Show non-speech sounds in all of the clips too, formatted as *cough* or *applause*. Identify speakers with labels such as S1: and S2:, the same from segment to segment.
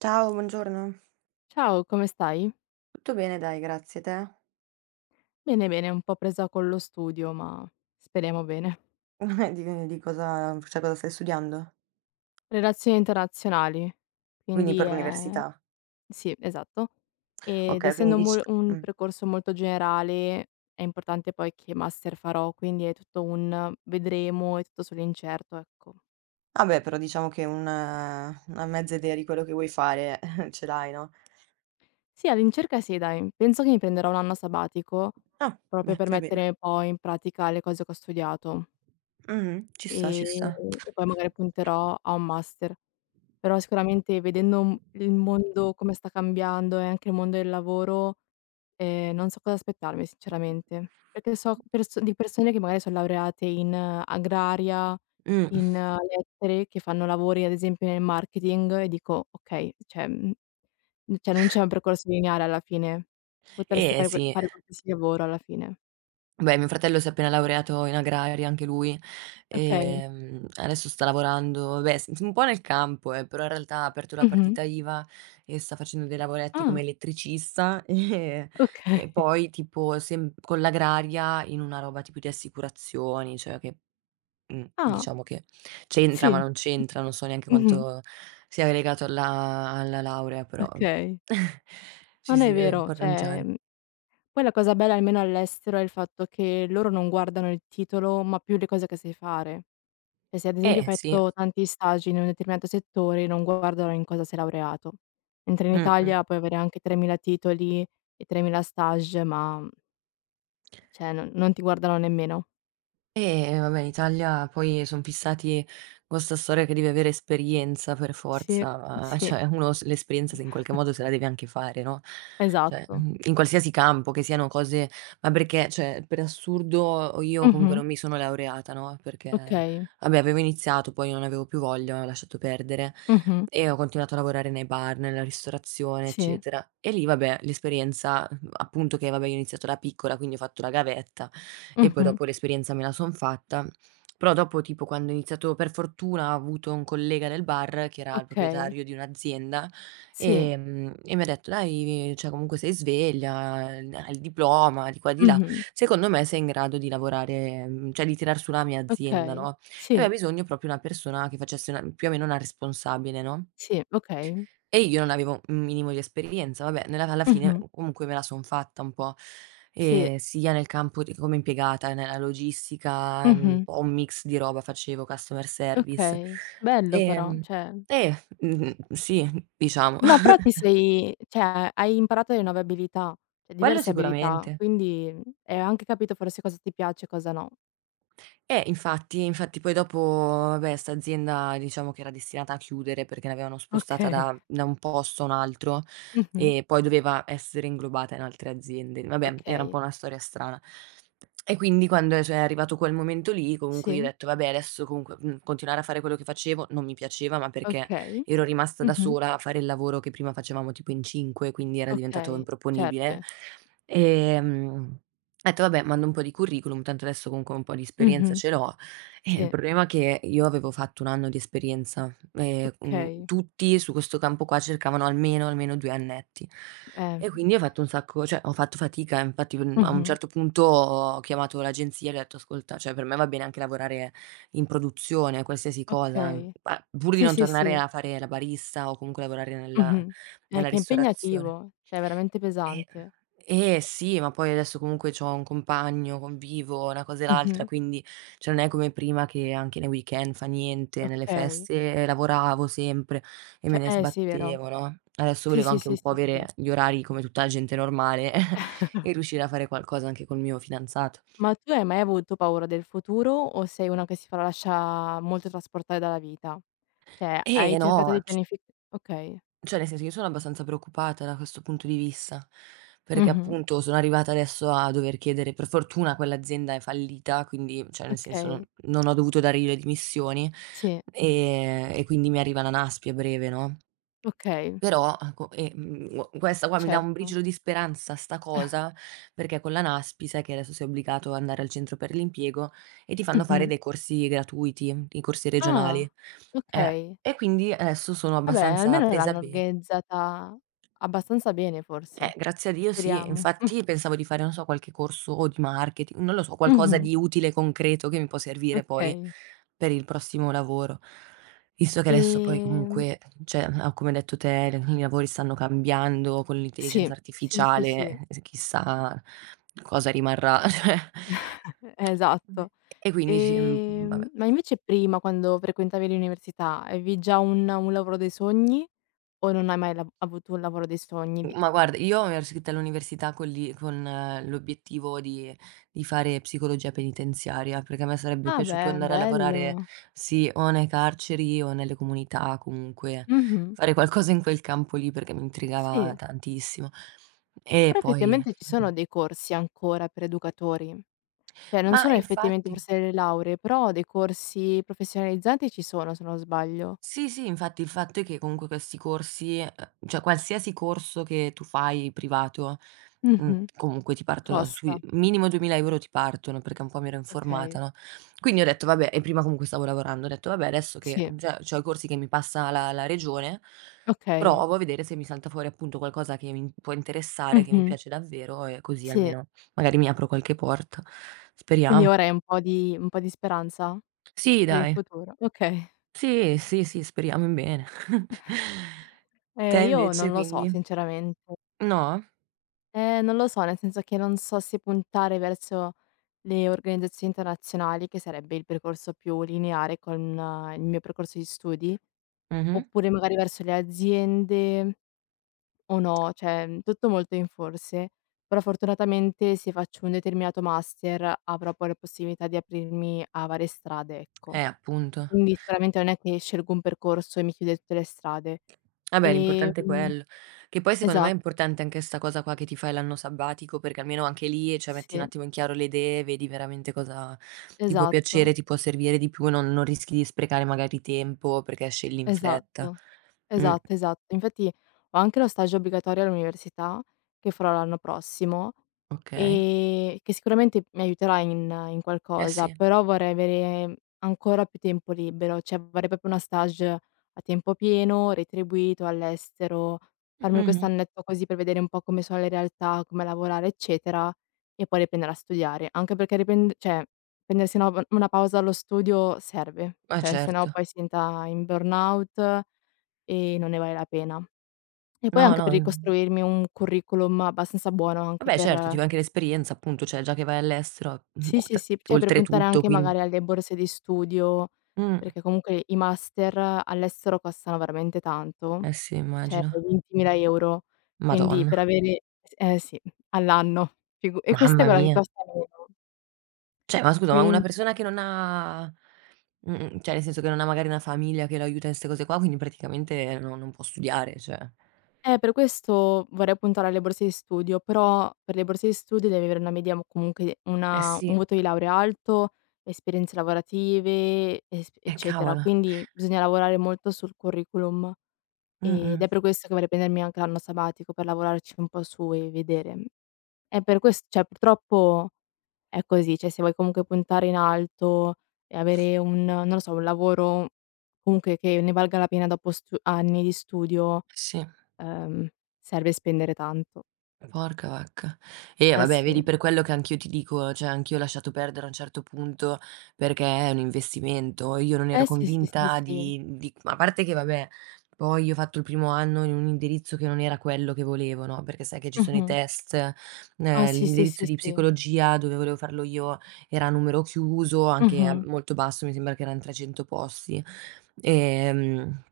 S1: Ciao, buongiorno.
S2: Ciao, come stai?
S1: Tutto bene dai, grazie. Te?
S2: Bene, bene, un po' presa con lo studio, ma speriamo bene.
S1: *laughs* Di cosa cosa stai studiando?
S2: Relazioni internazionali,
S1: Quindi
S2: quindi
S1: per
S2: è
S1: l'università.
S2: sì, esatto. Ed
S1: Okay, quindi
S2: essendo
S1: dic
S2: un
S1: mh.
S2: percorso molto generale, è importante poi che master farò, quindi è tutto un vedremo, è tutto sull'incerto, ecco.
S1: Vabbè, però diciamo che un una mezza idea di quello che vuoi fare *laughs* ce l'hai, no?
S2: Sì, all'incirca sì, dai. Penso che mi prenderò un anno sabbatico
S1: Ah,
S2: proprio
S1: beh,
S2: per
S1: fai bene.
S2: mettere un po' in pratica le cose che ho studiato
S1: Mh-mh, ci sta,
S2: e,
S1: ci sta.
S2: e poi magari punterò a un master. Però sicuramente vedendo m il mondo come sta cambiando e anche il mondo del lavoro, non so cosa aspettarmi sinceramente. Perché so perso di persone che magari son laureate in agraria,
S1: Mh,
S2: in lettere, che fanno lavori ad esempio nel marketing e dico: "Okay, cioè, cioè non c'è un percorso lineare alla fine. Potresti
S1: eh
S2: fare que
S1: sì.
S2: fare qualsiasi lavoro alla fine."
S1: Beh, mio fratello si è appena laureato in agraria anche lui,
S2: Okay.
S1: adesso sta lavorando, beh, s un po' nel campo, però in realtà ha aperto la
S2: Mh-mh.
S1: partita IVA e sta facendo dei lavoretti come
S2: Ah,
S1: elettricista, *laughs*
S2: okay.
S1: e
S2: *laughs*
S1: poi tipo sem con l'agraria in una roba tipo di assicurazioni, cioè che,
S2: Ah,
S1: diciamo che c'entra ma
S2: sì.
S1: non c'entra, non so neanche
S2: Mh-mh.
S1: quanto sia legato alla laurea, però vabbè.
S2: Okay.
S1: *laughs* Ci
S2: Non è
S1: si deve un
S2: vero,
S1: po'
S2: cioè
S1: arrangiare.
S2: poi la cosa bella, almeno all'estero, è il fatto che loro non guardano il titolo, ma più le cose che sai fare. Cioè, se ad esempio hai
S1: Eh sì,
S2: fatto tanti stagi in un determinato settore, non guardano in cosa sei laureato. Mentre in
S1: mh-mh.
S2: Italia puoi avere anche 3000 titoli e 3000 stage, ma cioè non ti guardano nemmeno.
S1: Vabbè, in Italia poi son fissati con 'sta storia che devi avere esperienza per
S2: Sì,
S1: forza, *laughs* ma
S2: sì,
S1: cioè uno s l'esperienza se in qualche modo se la devi anche fare, no, cioè,
S2: esatto.
S1: in qualsiasi campo, che siano cose ma perché, cioè, per assurdo io comunque
S2: Mh-mh,
S1: non mi sono laureata, no, perché
S2: okay.
S1: vabbè avevo iniziato, poi non avevo più voglia, ho lasciato perdere
S2: Mh-mh,
S1: e ho continuato a lavorare nei bar, nella ristorazione,
S2: sì.
S1: eccetera. E lì vabbè l'esperienza, appunto che vabbè io ho iniziato da piccola, quindi ho fatto la gavetta e poi
S2: Mh-mh,
S1: dopo l'esperienza me la son fatta. Però dopo tipo quando ho iniziato per fortuna ho avuto un collega del bar che era il
S2: okay.
S1: proprietario di un'azienda,
S2: Sì.
S1: e mi ha detto: "Dai, cioè comunque sei sveglia, hai il diploma, di qua e di là,
S2: Mh-mh,
S1: secondo me sei in grado di lavorare, cioè di tirar su la mia azienda,
S2: okay.
S1: no?" E aveva
S2: Sì,
S1: bisogno proprio una persona che facesse una più o meno una responsabile, no?
S2: sì, okay.
S1: E io non avevo un minimo di esperienza, vabbè, nella alla fine
S2: Mh-mh,
S1: comunque me la son fatta un po',
S2: sì.
S1: sia nel campo di come impiegata, nella logistica, un
S2: Mh-mh.
S1: po' un mix di roba facevo, customer service.
S2: Okay, bello però,
S1: Ehm,
S2: cioè
S1: eh, mh-mh, sì, diciamo.
S2: no, però ti
S1: *laughs*
S2: sei cioè hai imparato delle nuove abilità, cioè
S1: Quello
S2: diverse abilità,
S1: sicuramente.
S2: quindi, hai anche capito forse cosa ti piace e cosa no.
S1: Infatti, infatti poi dopo, vabbè, 'sta azienda diciamo che era destinata a chiudere perché l'avevano spostata
S2: Okay.
S1: da un posto a un altro
S2: Mh-mh.
S1: e poi doveva essere inglobata in altre aziende. Vabbè, era un po'
S2: Okay.
S1: una storia strana. E quindi quando è cioè è arrivato quel momento lì, comunque io ho
S2: Sì.
S1: detto: "Vabbè adesso comunque, continuare a fare quello che facevo non mi piaceva, ma perché
S2: Okay.
S1: ero rimasta da
S2: Mh-mh.
S1: sola a fare il lavoro che prima facevamo tipo in 5, quindi era diventato
S2: Okay.
S1: improponibile."
S2: Certo.
S1: Ehm ho detto: "Vabbè, mando un po' di curriculum, tanto adesso comunque un po' di esperienza
S2: Mh-mh.
S1: ce l'ho". Il
S2: Sì.
S1: problema è che io avevo fatto 1 anno di esperienza e,
S2: Okay.
S1: tutti su questo campo qua cercavano almeno 2 annetti.
S2: Eh.
S1: E quindi ho fatto un sacco cioè ho fatto fatica, infatti, a un
S2: Mh-mh.
S1: certo punto ho chiamato l'agenzia e gli ho detto: "Ascolta, cioè per me va bene anche lavorare in produzione, qualsiasi cosa,
S2: Okay.
S1: pa pur di
S2: Sì,
S1: non
S2: sì,
S1: tornare
S2: sì.
S1: a fare la barista o comunque lavorare nella
S2: Mh-mh. Che è
S1: ristorazione".
S2: impegnativo, cioè veramente
S1: E
S2: pesante.
S1: eh sì, ma poi adesso comunque c'ho un compagno, convivo, una cosa e l'altra,
S2: Mh-mh.
S1: quindi cioè non è come prima che anche nei weekend fa niente, nelle
S2: Okay.
S1: feste lavoravo sempre e me ne
S2: Cioè eh sì, vero.
S1: sbattevo, no. Adesso
S2: Sì,
S1: volevo
S2: sì,
S1: anche
S2: sì,
S1: un po'
S2: sì, sì.
S1: avere gli orari come tutta la gente normale *laughs* e riuscire a fare qualcosa anche col mio fidanzato.
S2: Ma tu hai mai avuto paura del futuro o sei una che si fa lascia molto trasportare dalla vita? Cioè, hai
S1: Eh
S2: cercato
S1: no,
S2: di
S1: c
S2: pianifi okay.
S1: cioè, nel senso, io sono abbastanza preoccupata da questo punto di vista, perché
S2: Mh-mh.
S1: appunto sono arrivata adesso a dover chiedere per fortuna quell'azienda è fallita, quindi, cioè nel senso,
S2: Okay.
S1: non ho dovuto dare io le dimissioni,
S2: Sì.
S1: e quindi mi arriva la NASPI a breve, no,
S2: Okay,
S1: però ecco, q questa qua mi dà un
S2: certo.
S1: briciolo di speranza sta
S2: *laughs*
S1: cosa, perché con la NASPI sai che adesso sei obbligato ad andare al centro per l'impiego e ti fanno fare
S2: Mh-mh.
S1: dei corsi gratuiti, i corsi regionali.
S2: Ah,
S1: Eh,
S2: okay.
S1: e quindi adesso sono
S2: Vabbè,
S1: abbastanza
S2: almeno
S1: presa
S2: l'hanno
S1: be
S2: organizzata abbastanza bene forse.
S1: grazie a Dio sì.
S2: Speriamo.
S1: Infatti
S2: *laughs*
S1: pensavo di fare, non so, qualche corso o di marketing, non lo so, qualcosa
S2: Mh-mh.
S1: di utile, concreto che mi può servire poi
S2: Okay.
S1: per il prossimo lavoro. Visto che adesso poi
S2: Ehm,
S1: comunque, cioè, ah, come hai detto te, le- i lavori stanno cambiando con
S2: sì,
S1: l'intelligenza
S2: sì, sì, sì.
S1: artificiale, chissà cosa rimarrà. *laughs* Cioè.
S2: *laughs* Esatto.
S1: E quindi sì, vabbè.
S2: Ma invece prima, quando frequentavi l'università, avevi già un lavoro dei sogni o non hai mai lav avuto un lavoro dei sogni? Di
S1: Ma guarda, io mi ero iscritta all'università con l'i con l'obiettivo di fare psicologia penitenziaria, perché a me sarebbe
S2: ah
S1: piaciuto
S2: beh,
S1: andare a
S2: bello.
S1: lavorare, sì, o nei carceri o nelle comunità, comunque
S2: Mh-mh.
S1: fare qualcosa in quel campo lì perché mi intrigava
S2: Sì,
S1: tantissimo. E
S2: però
S1: poi
S2: effettivamente ci
S1: mh,
S2: sono dei corsi ancora per educatori. Cioè non
S1: ma
S2: sono effettivamente
S1: infatti
S2: forse delle lauree, però dei corsi professionalizzanti ci sono, se non sbaglio.
S1: sì, sì, infatti il fatto è che comunque questi corsi, cioè qualsiasi corso che tu fai privato,
S2: Mh-mh.
S1: comunque ti partono sui
S2: Costa.
S1: minimo 2000 € ti partono, perché un po' mi ero informata,
S2: Okay.
S1: no, quindi ho detto: "Vabbè" e prima comunque stavo lavorando, ho detto: "Vabbè adesso che
S2: Sì,
S1: già c'ho i corsi che mi passa la regione,
S2: okay.
S1: provo a vedere se mi salta fuori appunto qualcosa che mi può interessare, che mi
S2: Mh-mh.
S1: piace davvero e così
S2: Sì.
S1: almeno magari mi apro qualche porta."
S2: Quindi
S1: Speriamo.
S2: ora hai un po' di speranza
S1: Sì
S2: per il
S1: dai.
S2: futuro? Okay.
S1: Sì, sì, sì, speriamo in bene. *laughs* Te
S2: Io
S1: invece
S2: non lo so
S1: quindi?
S2: sinceramente.
S1: No?
S2: Non lo so, nel senso che non so se puntare verso le organizzazioni internazionali, che sarebbe il percorso più lineare con il mio percorso di studi,
S1: Mh-mh.
S2: oppure magari verso le aziende o no, cioè, tutto molto in forse. Però fortunatamente se faccio un determinato master avrò poi la possibilità di aprirmi a varie strade, ecco.
S1: Appunto.
S2: Quindi sicuramente non è che scelgo un percorso e mi chiudo in tutte le strade.
S1: Vabbè, l'importante è
S2: Ehm
S1: quello. Che poi secondo me è
S2: esatto,
S1: importante anche 'sta cosa qua che ti fai l'anno sabbatico, perché almeno anche lì, cioè, metti un
S2: sì.
S1: attimo in chiaro le idee, vedi veramente cosa ti può piacere,
S2: Esatto,
S1: ti può servire di più, non rischi di sprecare magari tempo perché scegli in fretta.
S2: esatto,
S1: Mh,
S2: esatto, esatto. Infatti ho anche lo stage obbligatorio all'università, che farò l'anno prossimo.
S1: okay.
S2: Che sicuramente mi aiuterà in in
S1: Eh
S2: qualcosa,
S1: sì.
S2: però vorrei avere ancora più tempo libero, cioè vorrei proprio una stage a tempo pieno, retribuito all'estero, farmi
S1: Mh-mh.
S2: quest'annetto così per vedere un po' come sono le realtà, come lavorare, eccetera, e poi riprendere a studiare. Anche perché riprend cioè prendersi una p una pausa dallo studio serve,
S1: Eh
S2: cioè se no
S1: certo.
S2: poi si entra in burnout e non ne vale la pena. E poi
S1: No,
S2: anche
S1: no,
S2: per ricostruirmi un curriculum abbastanza buono anche
S1: vabbè
S2: per
S1: certo, ti va anche l'esperienza appunto, cioè già che vai all'estero,
S2: sì, sì, sì, cioè per puntare
S1: oltretutto
S2: anche
S1: quindi.
S2: magari alle borse di studio,
S1: Mh.
S2: perché comunque i master all'estero costano veramente tanto,
S1: Eh sì,
S2: cioè
S1: immagino.
S2: 20.000 €, quindi
S1: Madonna,
S2: per avere s eh sì, all'anno, figu e questa è
S1: mamma
S2: quella che
S1: mia.
S2: costa meno.
S1: Cioè, ma scusa, ma una
S2: Quin
S1: persona che non ha mh-mh, cioè nel senso che non ha magari una famiglia che lo aiuta in 'ste cose qua, quindi praticamente no non può studiare, cioè.
S2: per questo vorrei puntare alle borse di studio, però per le borse di studio devi avere una media mo comunque
S1: Eh
S2: una
S1: sì,
S2: un voto di laurea alto, esperienze lavorative, es eccetera,
S1: cavolo.
S2: quindi bisogna lavorare molto sul curriculum.
S1: Mh-mh,
S2: Ed è per questo che vorrei prendermi anche l'anno sabbatico per lavorarci un po' su e vedere. È per ques cioè purtroppo è così, cioè se vuoi comunque puntare in alto e avere un non lo so, un lavoro comunque che ne valga la pena dopo stu anni di studio,
S1: sì.
S2: ehm, serve spendere tanto.
S1: Porca vacca. Eh
S2: Eh
S1: vabbè,
S2: sì.
S1: vedi per quello che anch'io ti dico, cioè anch'io ho lasciato perdere a un certo punto perché è un investimento. Io non ero
S2: Eh sì, sì, sì,
S1: convinta
S2: sì.
S1: di a parte che vabbè, poi io ho fatto il primo anno in un indirizzo che non era quello che volevo, no, perché sai che ci sono i
S2: Mh-mh.
S1: test,
S2: Ah sì, sì,
S1: l'indirizzo
S2: sì,
S1: di
S2: sì.
S1: psicologia dove volevo farlo io era a numero chiuso, anche a
S2: Mh-mh.
S1: molto basso, mi sembra che eran 300 posti, ehm,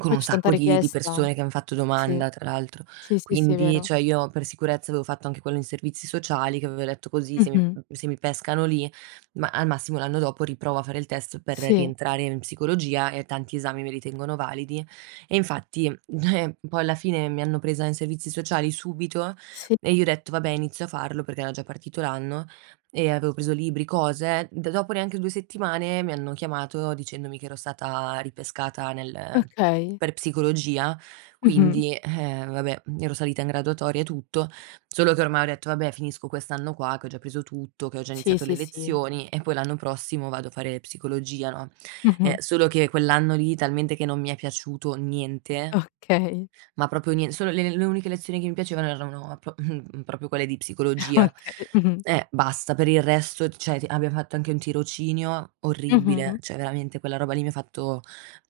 S1: con
S2: Poi
S1: un
S2: c'è tanta
S1: sacco di
S2: richiesta.
S1: persone che han fatto
S2: Sì.
S1: domanda tra l'altro.
S2: Sì, sì, sì, è
S1: Quindi,
S2: vero.
S1: cioè io per sicurezza avevo fatto anche quello in servizi sociali, che avevo detto: "Così
S2: Mh-mh.
S1: se mi pescano lì, ma al massimo l'anno dopo riprovo a fare il test per
S2: Sì.
S1: rientrare in psicologia e tanti esami me li tengono validi". E infatti, *laughs* poi alla fine mi hanno presa in servizi sociali subito
S2: Sì.
S1: e io ho detto: "Vabbè, inizio a farlo", perché era già partito l'anno e avevo preso libri, cose. D dopo neanche 2 settimane mi hanno chiamato dicendomi che ero stata ripescata nel
S2: Okay.
S1: per psicologia
S2: Mh-mh.
S1: quindi, vabbè, ero salita in graduatoria e tutto, solo che ormai ho detto: "Vabbè, finisco quest'anno qua, che ho già preso tutto, che ho già
S2: Sì,
S1: iniziato le
S2: sì, sì.
S1: lezioni e poi l'anno prossimo vado a fare psicologia", no,
S2: Mh-mh.
S1: solo che quell'anno lì talmente che non mi è piaciuto niente
S2: Okay,
S1: ma proprio nien solo le uniche lezioni che mi piacevano erano pro *laughs* proprio quelle di
S2: *laughs*
S1: psicologia.
S2: okay. Mh-mh.
S1: Basta. Per il resto, cioè ti abbiamo fatto anche un tirocinio orribile,
S2: Mh-mh.
S1: cioè veramente quella roba lì mi ha fatto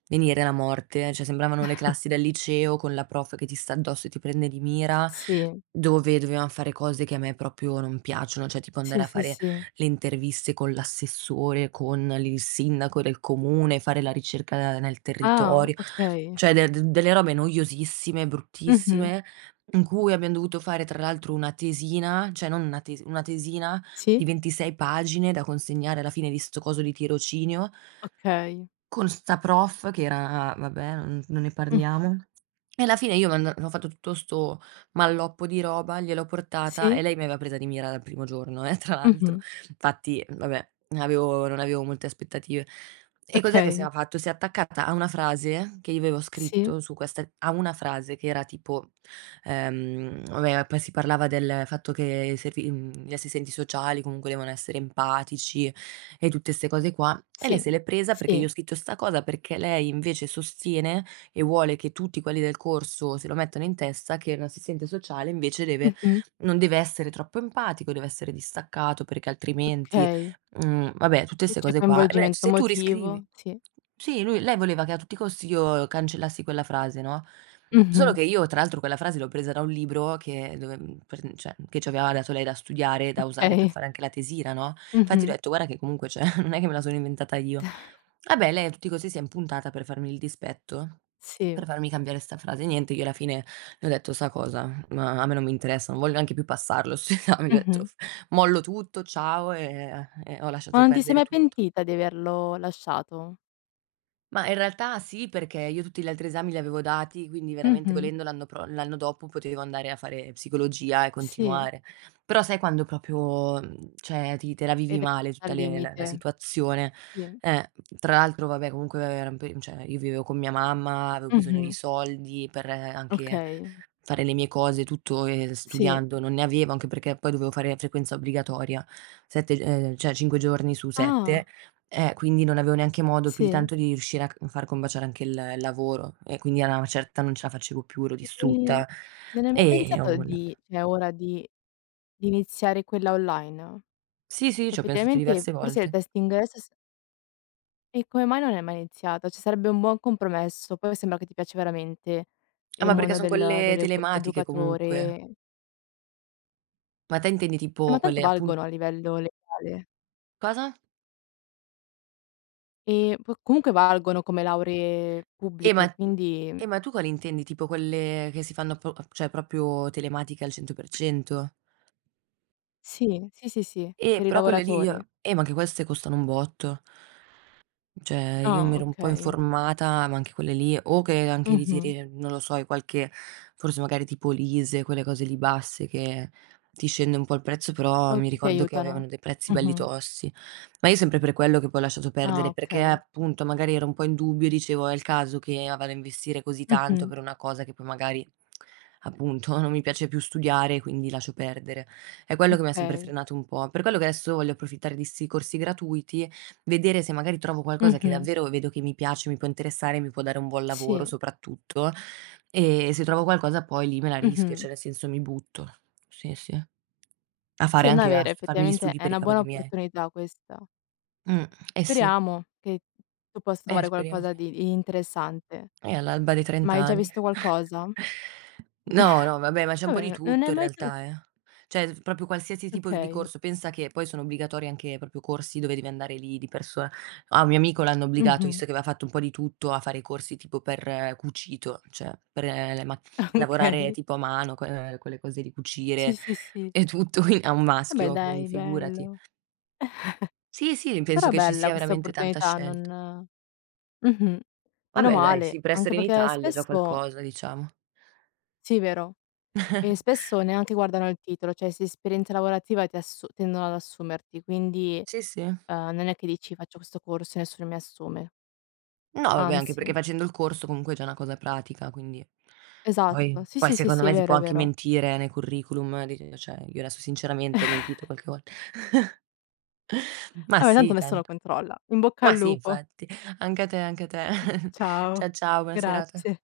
S1: venire la morte, cioè sembravano le classi del liceo con la prof che ti sta addosso e ti prende di mira,
S2: Sì.
S1: dove dovevam fare cose che a me proprio non piacciono, cioè tipo andare
S2: Sì,
S1: a
S2: sì,
S1: fare
S2: sì.
S1: le interviste con l'assessore, con il sindaco del comune, fare la ricerca nel
S2: Ah,
S1: territorio.
S2: okay.
S1: Cioè de d delle robe noiosissime,
S2: Mh-mh.
S1: bruttissime, in cui abbiam dovuto fare tra l'altro una tesina, cioè non una tes una tesina di
S2: Sì,
S1: 26 pagine da consegnare alla fine di 'sto coso di tirocinio.
S2: okay.
S1: Con 'sta prof che era vabbè, non non ne
S2: Mh.
S1: parliamo. E alla fine io m'and ho fatto tutto 'sto malloppo di roba, gliel'ho portata e
S2: Sì.
S1: lei mi aveva presa di mira dal primo giorno *laughs* tra l'altro.
S2: Mh-mh.
S1: Infatti, vabbè, avevo non avevo molte aspettative. E cos'è che si
S2: Okay.
S1: era fatto? Si è attaccata a una frase che io avevo
S2: Sì,
S1: scritto su questa a una frase che era tipo, vabbè poi si parlava del fatto che i servi gli assistenti sociali comunque devono essere empatici e tutte 'ste cose qua. E lei
S2: sì,
S1: se l'è presa perché gli
S2: sì.
S1: ho scritto 'sta cosa, perché lei invece sostiene e vuole che tutti quelli del corso se lo mettano in testa che un assistente sociale invece deve
S2: Mh-mh.
S1: non deve essere troppo empatico, deve essere distaccato perché altrimenti
S2: Okay.
S1: vabbè tutte
S2: E
S1: 'ste
S2: c'è
S1: cose qua. E mi ha detto:
S2: coinvolgimento
S1: "Se tu riscrivi"
S2: emotivo, sì.
S1: sì, lui lei voleva che a tutti i costi io cancellassi quella frase, no, solo
S2: Mh-mh.
S1: che io tra l'altro quella frase l'ho presa da un libro che dove per cioè che ci aveva dato lei da studiare, da usare per
S2: Okay.
S1: fare anche la tesina, no. Infatti le
S2: Mh-mh.
S1: ho detto: "Guarda che comunque cioè, *laughs* non è che me la sono inventata io".
S2: *laughs*
S1: Vabbè, lei a tutti i costi si è impuntata per farmi il dispetto,
S2: Sì.
S1: per farmi cambiare 'sta frase. Niente, io alla fine le ho detto: "Sta cosa, ma a me non mi interessa, non voglio neanche più passarlo *laughs* 'sto esame", gli ho detto:
S2: Mh-mh.
S1: "Mollo tutto, ciao", e ho
S2: Ma
S1: lasciato
S2: non ti sei
S1: perdere
S2: mai
S1: tutto.
S2: pentita di averlo lasciato?
S1: Ma in realtà sì, perché io tutti gli altri esami li avevo dati, quindi veramente
S2: Mh-mh.
S1: volendo l'anno dopo potevo andare a fare psicologia e
S2: Sì,
S1: continuare. Però sai quando proprio, cioè ti te la vivi
S2: ed è
S1: male
S2: stata
S1: tutta
S2: al
S1: le la la
S2: limite.
S1: situazione.
S2: Sì.
S1: Eh, tra l'altro vabbè comunque era un pe cioè io vivevo con mia mamma, avevo bisogno di
S2: Mh-mh.
S1: soldi per anche
S2: Okay,
S1: fare le mie cose, tutto,
S2: sì.
S1: studiando, non ne avevo, anche perché poi dovevo fare frequenza obbligatoria, 7 g cioè 5 giorni su 7,
S2: Ah,
S1: quindi non avevo neanche modo più di
S2: sì.
S1: tanto di riuscire a c far combaciare anche il lavoro e quindi a una certa non ce la facevo più, ero
S2: E
S1: distrutta
S2: non hai mai
S1: e ho
S2: pensato
S1: mollato.
S2: di cioè è ora di iniziare quella online?
S1: Sì, sì, ci
S2: Cioè
S1: ho pensato
S2: effettivamente
S1: diverse
S2: forse il
S1: volte.
S2: testing adesso s e come mai non hai mai iniziato? Ci sarebbe un buon compromesso, poi sembra che ti piace veramente il
S1: Ma perché
S2: mondo
S1: son
S2: del
S1: quelle
S2: dell'equ
S1: telematiche comunque.
S2: educatore.
S1: Ma te intendi tipo
S2: Ma tanto
S1: quelle appun
S2: valgono a livello legale.
S1: cosa?
S2: E p comunque valgono come lauree
S1: Eh, ma
S2: pubbliche, quindi
S1: eh, ma tu quali intendi? Tipo quelle che si fanno po cioè proprio telematiche al 100%?
S2: sì, sì, sì, sì, per i
S1: Però quelle lì,
S2: lavoratori.
S1: ma anche queste costano un botto. Cioè, io mi
S2: Ah,
S1: ero un po'
S2: okay.
S1: informata, ma anche quelle lì o che anche
S2: Mh-mh.
S1: ritiri, non lo so, i qualche forse magari tipo Lise, quelle cose lì basse che ti scende un po' il prezzo, però
S2: O
S1: mi
S2: ti
S1: ricordo che
S2: aiutano.
S1: avevano dei prezzi belli
S2: Mh-mh.
S1: tossi. Ma io sempre per quello che poi ho lasciato
S2: Ah,
S1: perdere, perché
S2: okay.
S1: appunto magari ero un po' in dubbio, dicevo: "È il caso che vado a investire così tanto
S2: Mh-mh.
S1: per una cosa che poi magari, appunto, *laughs* non mi piace più studiare, quindi lascio perdere." È quello che mi ha sempre
S2: Okay.
S1: frenato un po'. Per quello che adesso voglio approfittare di 'sti corsi gratuiti. Vedere se magari trovo qualcosa che
S2: Mh-mh.
S1: davvero vedo che mi piace, mi può interessare, mi può dare un buon lavoro
S2: Sì.
S1: soprattutto, e se trovo qualcosa poi lì me la rischio,
S2: Mh-mh.
S1: cioè nel senso mi butto. Sì, sì. A
S2: Sì,
S1: fare
S2: no, è una
S1: anche a
S2: vera
S1: s farmi gli
S2: effettivamente
S1: studi
S2: è
S1: per i
S2: una buona
S1: cavoli miei.
S2: opportunità questa.
S1: Mh, eh sì,
S2: Speriamo che tu possa trovare
S1: speriamo sì.
S2: qualcosa di interessante.
S1: All'alba dei
S2: Ma
S1: 30
S2: hai già
S1: anni.
S2: visto qualcosa?
S1: *laughs* No, no, vabbè, ma c'è un po' di
S2: Vabbè, non
S1: tutto
S2: è
S1: in
S2: mai to
S1: realtà, eh. Cioè, f proprio qualsiasi tipo di
S2: okay.
S1: corso. Pensa che poi sono obbligatori anche proprio corsi dove devi andare lì di persona. A un mio amico l'hanno obbligato,
S2: Mh-mh.
S1: visto che aveva fatto un po' di tutto, a fare i corsi tipo per cucito, cioè per le mac
S2: *laughs*
S1: lavorare
S2: Okay.
S1: tipo a mano, quelle cose di
S2: Sì,
S1: cucire
S2: sì, sì.
S1: e tutto, *laughs* quin a un
S2: Vabbè
S1: maschio, quindi
S2: dai,
S1: figurati.
S2: bello.
S1: Sì, sì, penso
S2: Però
S1: che ci sia
S2: bella questa
S1: veramente tanta
S2: opportunità,
S1: scelta.
S2: non Mh-mh. Meno
S1: Vabbè dai,
S2: male,
S1: sì, per
S2: anche
S1: essere in
S2: perché
S1: Italia è già
S2: spesso
S1: qualcosa, diciamo.
S2: sì, vero? E
S1: *laughs*
S2: spesso neanche guardano il titolo, cioè se esperienza lavorativa ti assu tendono ad assumerti, quindi,
S1: Sì, sì.
S2: non è che dici: "Faccio questo corso e nessuno mi assume."
S1: No, vabbè, anche perché
S2: Anzi
S1: facendo il corso comunque è già una cosa pratica, quindi poi
S2: esatto, sì,
S1: poi
S2: sì, sì,
S1: secondo
S2: sì, è
S1: me si
S2: vero,
S1: può
S2: è
S1: anche
S2: vero.
S1: mentire nei curriculum, dic cioè io adesso sinceramente ho mentito qualche volta. *laughs* Ma
S2: Vabbè tanto
S1: sì
S2: nessuno
S1: tanto.
S2: controlla. In bocca
S1: Ma
S2: al
S1: sì
S2: lupo.
S1: infatti. Anche a te, anche a te. *laughs*
S2: Ciao.
S1: Ciao, buona serata.
S2: Grazie.